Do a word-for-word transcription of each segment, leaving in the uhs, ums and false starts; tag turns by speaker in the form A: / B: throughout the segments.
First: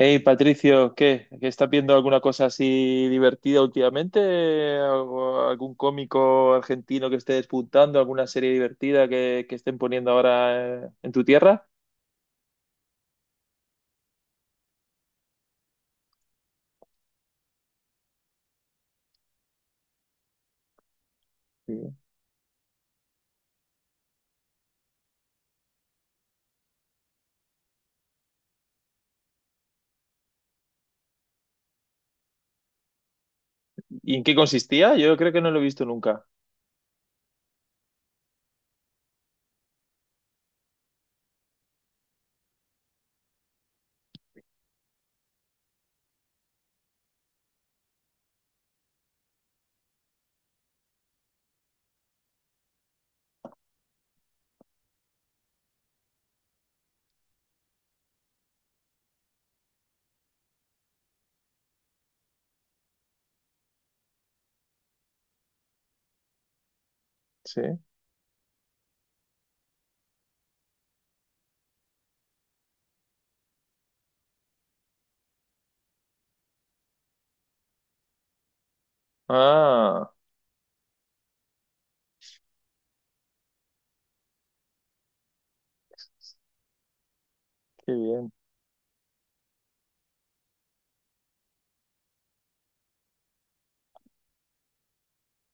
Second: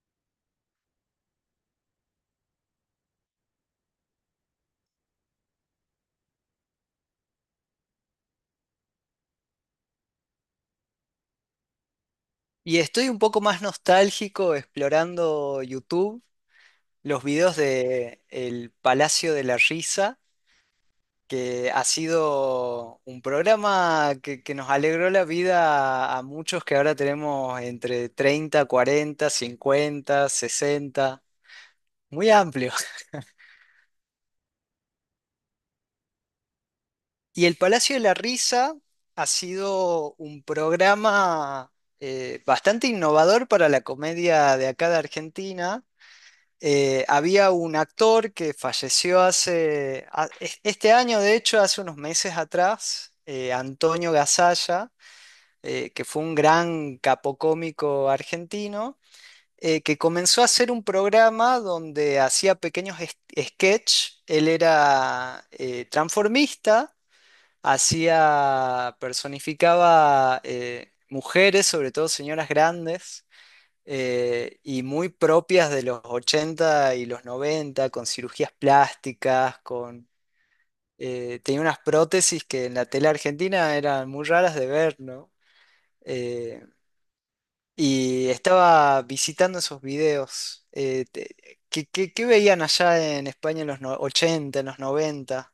A: Hey, Patricio, ¿qué? ¿Qué estás viendo alguna cosa así divertida últimamente? ¿Algo- ¿Algún cómico argentino que esté despuntando? ¿Alguna serie divertida que, que estén poniendo ahora eh, en tu tierra?
B: Y estoy un poco más nostálgico explorando YouTube, los videos de El Palacio de la Risa, que
A: Sí.
B: ha sido un programa que, que nos alegró la vida a muchos que ahora tenemos entre treinta cuarenta cincuenta sesenta muy amplio.
A: ¿Y en qué consistía? Yo creo que no lo he visto nunca.
B: Y El Palacio de la Risa ha sido un programa eh, bastante innovador para la comedia de acá de Argentina. Eh, había un actor que falleció hace, a- es- este año, de hecho, hace unos meses atrás, eh, Antonio Gasalla, eh, que fue un gran capocómico argentino, eh, que comenzó a hacer un programa donde hacía pequeños es- sketch. Él era eh, transformista,
A: Sí.
B: hacía, personificaba eh, mujeres, sobre todo señoras grandes eh, y muy propias de los ochenta y los noventa con cirugías plásticas, con...
A: Ah,
B: eh, tenía unas prótesis que en la tele argentina eran muy raras de ver, ¿no? Eh,
A: qué
B: y
A: bien.
B: estaba visitando esos videos. eh, te- ¿qué, qué- qué veían allá en España en los no- ochenta, en los noventa?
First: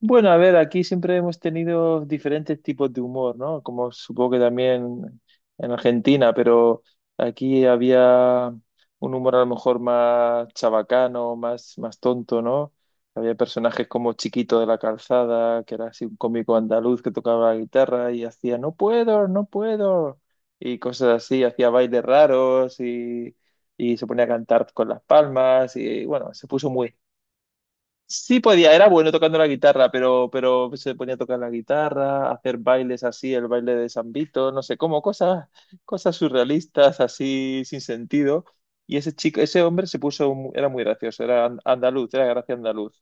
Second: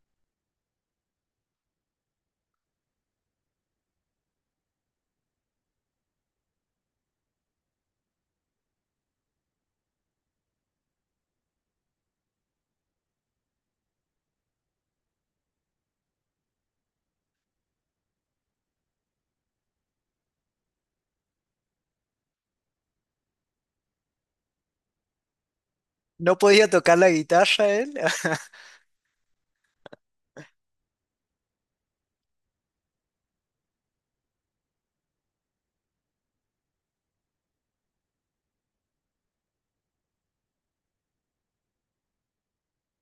A: Bueno, a ver, aquí siempre hemos tenido diferentes tipos de humor, ¿no? Como supongo que también en Argentina, pero aquí había un humor a lo mejor más chabacano, más, más tonto, ¿no? Había personajes como Chiquito de la Calzada, que era así un cómico andaluz que tocaba la guitarra y hacía no puedo, no puedo, y cosas así, hacía bailes raros y, y se ponía a cantar con las palmas y bueno,
B: ¿No
A: se
B: podía
A: puso muy
B: tocar la guitarra él?
A: Sí podía, era bueno tocando la guitarra, pero, pero se ponía a tocar la guitarra, a hacer bailes así, el baile de San Vito, no sé cómo, cosas, cosas surrealistas, así sin sentido. Y ese chico, ese hombre se puso, mu- era muy gracioso, era an- andaluz, era gracia andaluz.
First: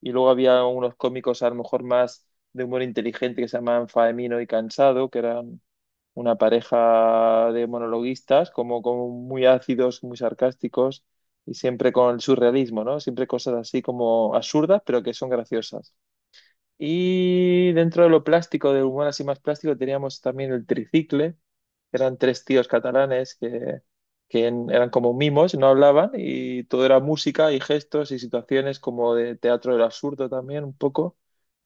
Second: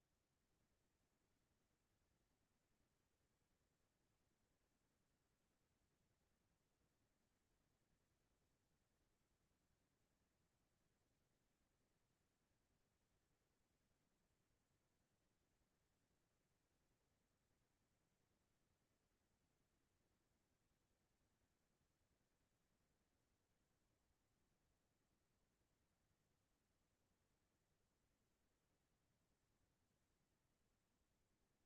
A: Y luego había unos cómicos a lo mejor más de humor inteligente que se llamaban Faemino y Cansado, que eran una pareja de monologuistas como, como muy ácidos, muy sarcásticos y siempre con el surrealismo, ¿no? Siempre cosas así como absurdas, pero que son graciosas. Y dentro de lo plástico, del humor así más plástico, teníamos también el tricicle, eran tres tíos catalanes que, que en- eran como mimos, no hablaban y todo era música y gestos y situaciones como de teatro del absurdo también un poco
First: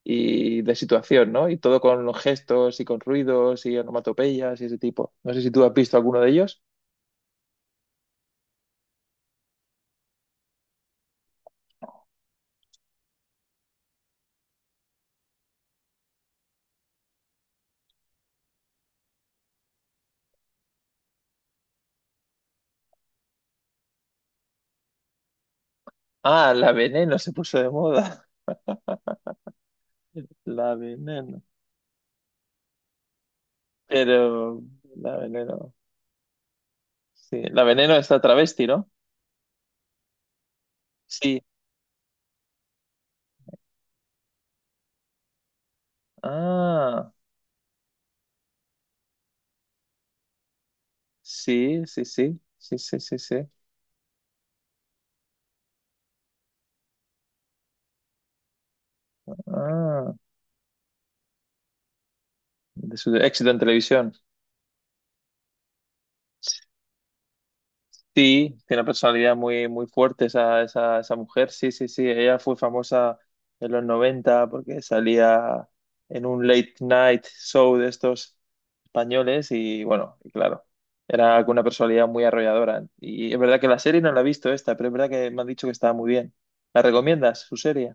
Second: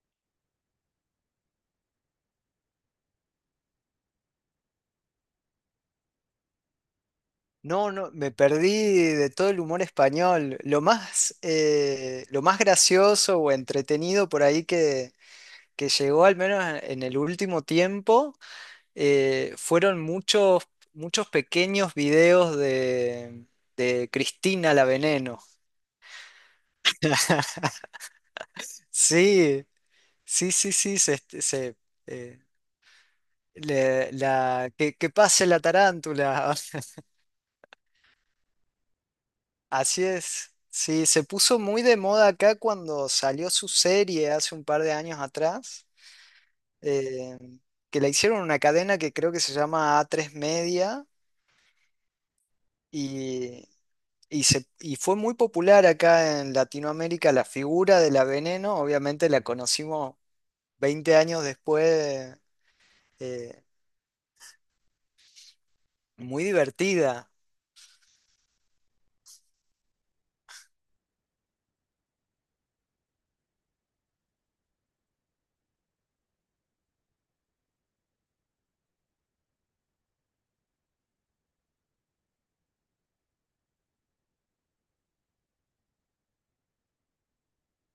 A: y de situación, ¿no? Y todo con los gestos y con ruidos y onomatopeyas y ese tipo. No sé si tú has visto alguno de ellos.
B: No, no, me perdí de todo el humor español. Lo más, eh, lo más gracioso o entretenido por ahí que, que llegó al menos en en el último tiempo, eh, fueron muchos, muchos pequeños videos de, de Cristina la Veneno.
A: Ah, la Veneno se puso de moda.
B: Sí, sí, sí,
A: La
B: sí, se, este,
A: Veneno.
B: se, eh, le-
A: Pero
B: la, que, que
A: la
B: pase la
A: Veneno.
B: tarántula.
A: Sí, la Veneno está travesti, ¿no?
B: Así es. Sí, se
A: Sí.
B: puso muy de moda acá cuando salió su serie hace un par de años atrás,
A: Ah,
B: eh, que la hicieron en una cadena que creo que se llama a tres Media.
A: sí, sí, sí. Sí, sí, sí, sí.
B: Y, Y, se, y fue muy popular acá en Latinoamérica la figura de la Veneno, obviamente la
A: Ah,
B: conocimos veinte años después,
A: de su éxito en
B: eh,
A: televisión.
B: muy divertida.
A: Sí, tiene una personalidad muy, muy fuerte esa, esa, esa mujer. Sí, sí, sí. Ella fue famosa en los noventa porque salía en un late night show de estos españoles y bueno, y claro, era con una personalidad muy arrolladora. Y es verdad que la serie no la he visto esta, pero es verdad que me han dicho que estaba muy bien. ¿La recomiendas, su serie?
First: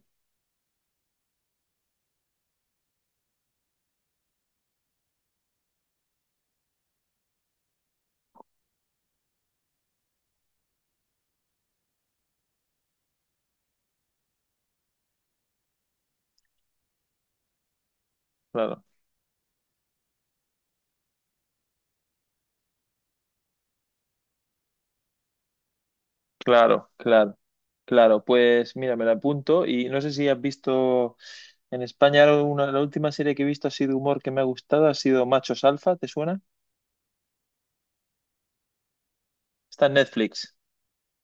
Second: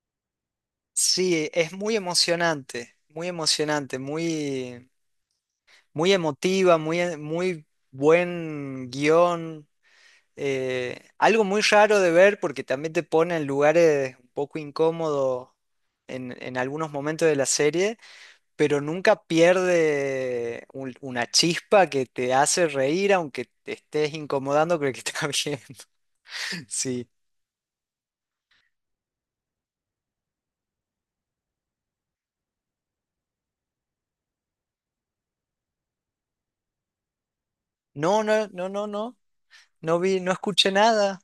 B: Sí, es muy emocionante, muy emocionante, muy, muy emotiva, muy, eh, muy buen guión. Eh, algo muy raro de ver porque también te pone en lugares un poco incómodos en, en algunos momentos de la serie, pero
A: Claro,
B: nunca pierde un- una chispa que te hace reír aunque te estés incomodando con el que está viendo.
A: claro,
B: Sí.
A: claro. Claro, pues mira, me la apunto y no sé si has visto en España una, la última serie que he visto ha sido humor que me ha gustado, ha sido Machos Alfa, ¿te suena?
B: No, no, no, no, no.
A: Está en
B: No vi, no
A: Netflix.
B: escuché nada.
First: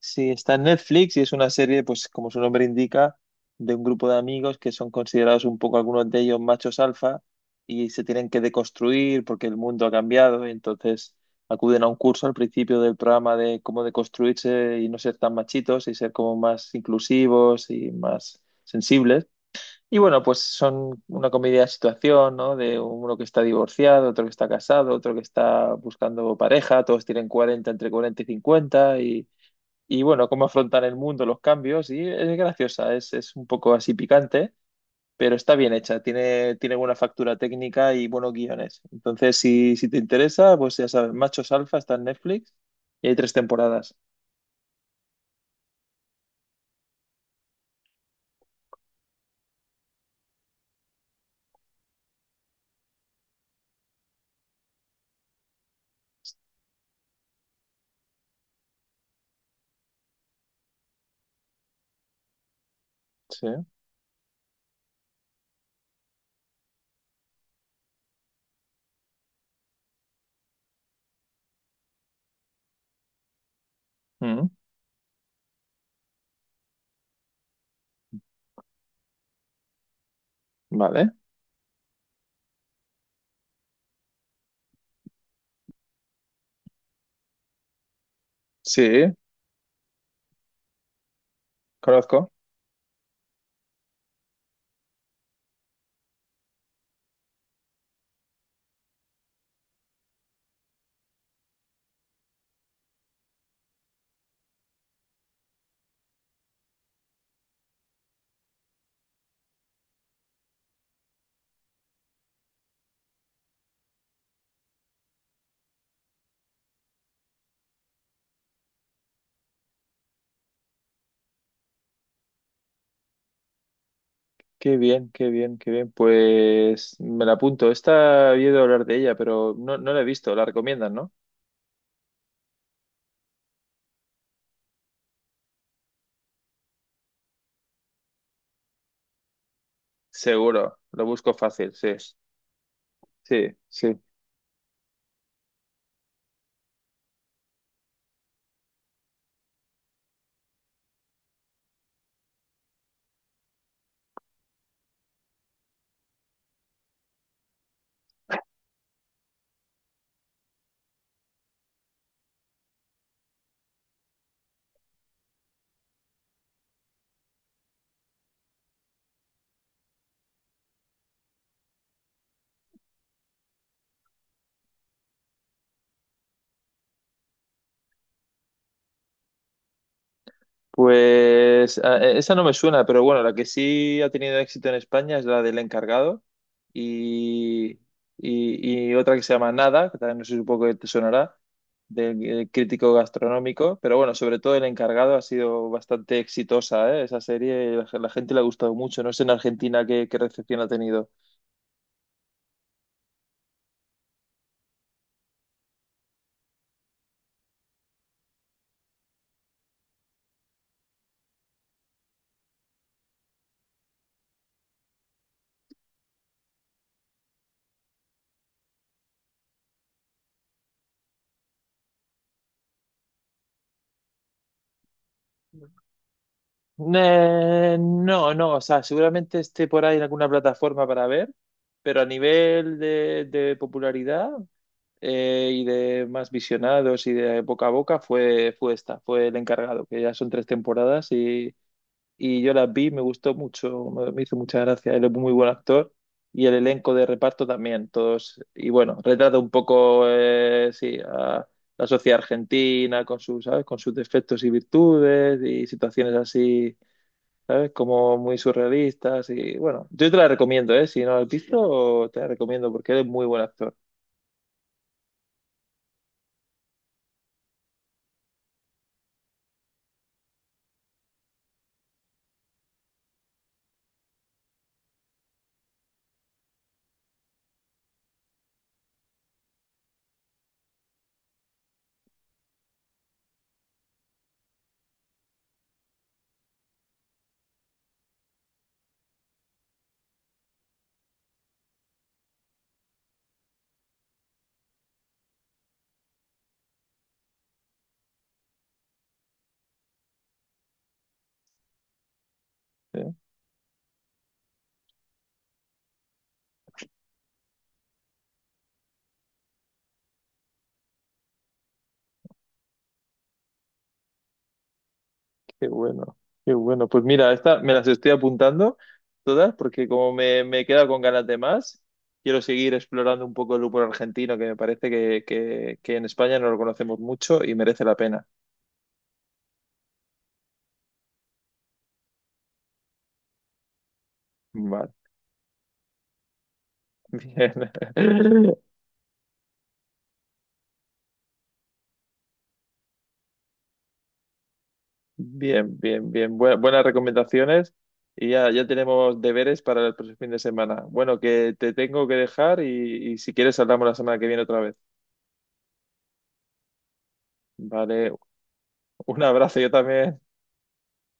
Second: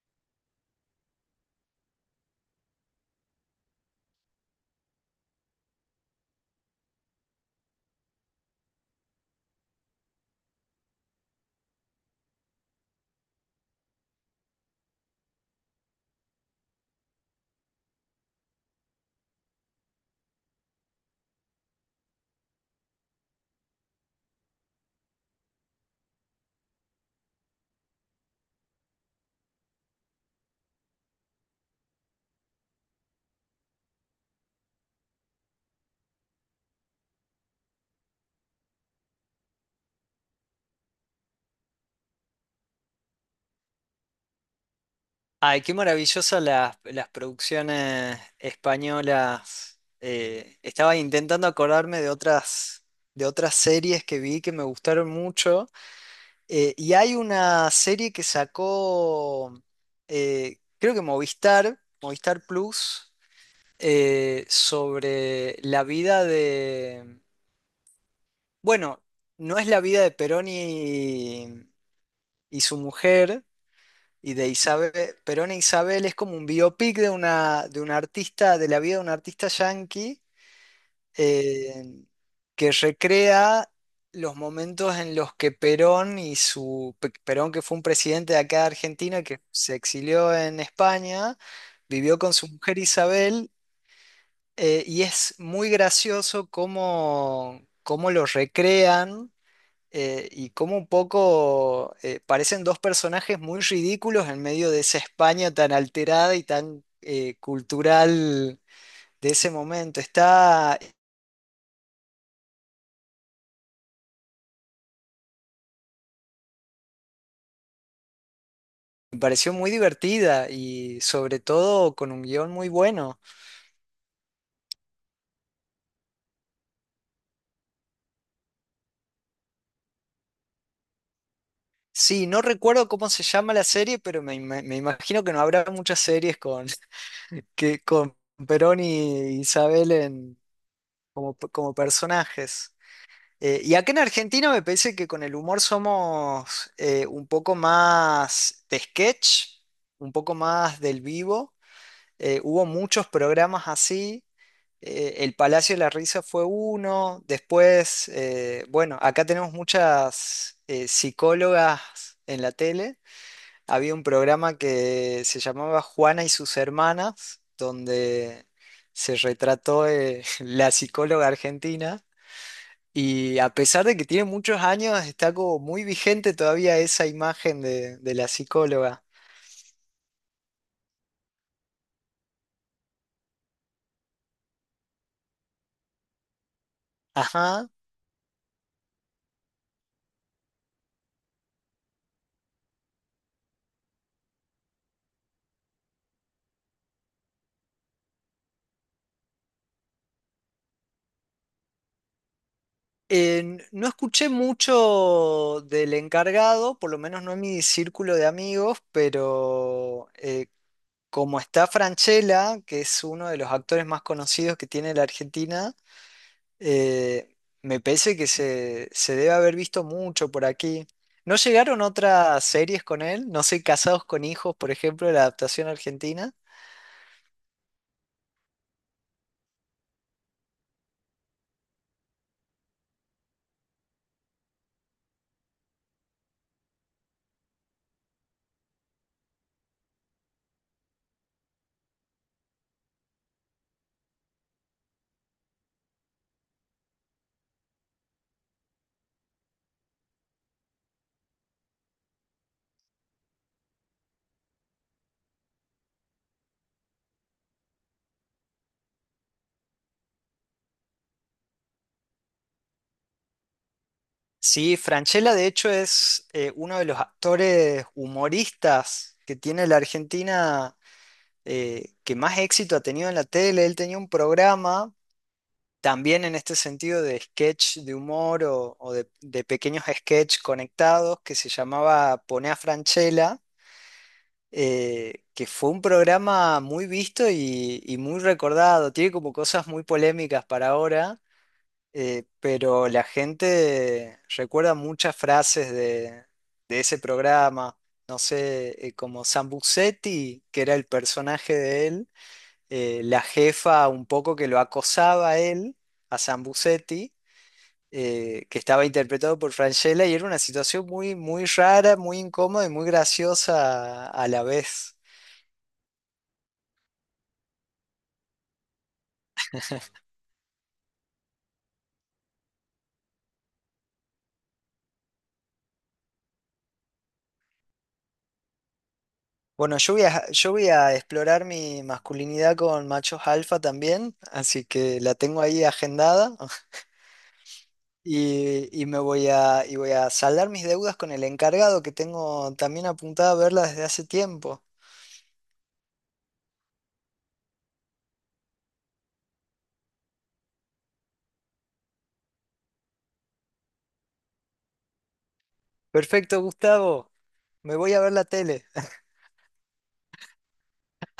A: Sí, está en Netflix y es una serie, pues como su nombre indica, de un grupo de amigos que son considerados un poco algunos de ellos machos alfa y se tienen que deconstruir porque el mundo ha cambiado y entonces acuden a un curso al principio del programa de cómo deconstruirse y no ser tan machitos y ser como más inclusivos y más sensibles. Y bueno, pues son una comedia de situación, ¿no? De uno que está divorciado, otro que está casado, otro que está buscando pareja, todos tienen cuarenta, entre cuarenta y cincuenta y, y bueno, cómo afrontar el mundo, los cambios, y es graciosa, es, es un poco así picante, pero está bien hecha, tiene, tiene buena factura técnica y buenos guiones. Entonces, si, si te interesa, pues ya sabes, Machos Alfa está en Netflix y hay tres temporadas.
B: Ay, qué maravillosas las, las producciones españolas. Eh, estaba intentando acordarme de otras, de otras series que vi que me gustaron mucho. Eh, y hay una serie que sacó, eh, creo que Movistar, Movistar Plus,
A: Sí.
B: eh, sobre la vida de... Bueno, no es la vida de Perón y, y su mujer y de
A: Mm,
B: Isabel. Perón e Isabel es como un biopic de una, de una artista, de la vida de un artista yanqui
A: vale.
B: eh, que recrea los momentos en los que Perón y su... Pe- Perón, que fue un presidente de acá de
A: Sí,
B: Argentina que se exilió en España. Vivió
A: conozco.
B: con su mujer Isabel. Eh, y es muy gracioso cómo, cómo lo recrean, eh, y cómo un poco eh, parecen dos personajes muy ridículos en medio de esa España tan alterada y tan eh, cultural de ese momento. Está, me pareció muy divertida y sobre todo con un guión muy bueno.
A: Qué bien, qué bien, qué bien. Pues me la apunto. Esta he oído hablar de ella, pero no, no la he visto. La recomiendan, ¿no?
B: Sí, no recuerdo cómo se llama la serie, pero me, ima- me imagino que no habrá muchas series con, que, con Perón y Isabel en
A: Seguro. Lo busco
B: como,
A: fácil,
B: como
A: sí.
B: personajes.
A: Sí,
B: Eh, y acá en
A: sí.
B: Argentina me parece que con el humor somos eh, un poco más de sketch, un poco más del vivo. Eh, hubo muchos programas así. Eh, El Palacio de la Risa fue uno. Después, eh, bueno, acá tenemos muchas eh, psicólogas en la tele. Había un programa que se llamaba Juana y sus hermanas, donde se retrató eh, la psicóloga argentina. Y a pesar de que tiene muchos años, está como muy vigente todavía esa imagen de, de la psicóloga.
A: Pues a- e- esa no me suena, pero bueno, la que sí ha tenido éxito en España es la del encargado
B: Ajá.
A: y, y, y otra que se llama Nada, que también no sé, supongo que te sonará, del eh, crítico gastronómico, pero bueno, sobre todo el encargado ha sido bastante exitosa, ¿eh? Esa serie, la, la gente le ha gustado mucho, no sé en Argentina qué, qué recepción ha tenido.
B: Eh, no escuché mucho del encargado, por lo menos no en mi círculo de amigos, pero eh, como está Franchella, que es uno de los actores más conocidos que tiene la Argentina, eh, me parece que se, se debe haber visto mucho por aquí. ¿No llegaron otras series con él? No sé, Casados con Hijos, por ejemplo, la adaptación argentina.
A: Eh, no, no, o sea, seguramente esté por ahí en alguna plataforma para ver, pero a nivel de, de popularidad, eh, y de más visionados y de boca a boca fue, fue esta, fue el encargado, que ya son tres temporadas y, y yo las vi, me gustó mucho, me, me hizo mucha gracia, él es muy buen actor y el elenco de reparto también, todos, y bueno, retrata un poco, eh, sí, a la sociedad argentina con sus, ¿sabes? Con sus defectos y virtudes y situaciones así. ¿Sabes? Como muy surrealistas y bueno, yo te la recomiendo, ¿eh? Si no la has visto, te la recomiendo porque él es muy buen actor.
B: Sí, Francella de hecho es eh, uno de los actores humoristas que tiene la Argentina, eh, que más éxito ha tenido en la tele. Él tenía un programa también en este sentido de sketch de humor o, o de, de pequeños sketch conectados que se llamaba Poné a Francella, eh, que fue un programa muy visto y, y muy recordado. Tiene como cosas muy polémicas para ahora, eh, pero la gente recuerda muchas frases de, de ese programa, no sé, eh, como Sambucetti, que era el personaje de él, eh,
A: ¿Sí?
B: la jefa un poco que lo acosaba a él, a Sambucetti, eh, que estaba interpretado por Francella, y era una situación muy, muy rara, muy incómoda y muy graciosa a, a la vez.
A: Qué bueno, qué bueno. Pues mira, esta me las estoy apuntando todas porque como me, me he quedado con ganas de más, quiero seguir explorando un poco el humor argentino que me parece que, que, que en España no lo conocemos mucho y merece la pena.
B: Bueno, yo voy a, yo voy a explorar mi masculinidad con machos alfa también, así
A: Vale,
B: que la tengo ahí agendada.
A: bien.
B: Y, y me voy a, y voy a saldar mis deudas con el encargado que tengo también apuntada a verla desde hace tiempo.
A: Bien, bien, bien. Bue- buenas recomendaciones y ya, ya tenemos deberes para el próximo fin de semana. Bueno, que te tengo que dejar y, y si quieres hablamos la semana que viene otra vez.
B: Perfecto, Gustavo. Me voy a
A: Vale,
B: ver la tele.
A: un abrazo, yo también.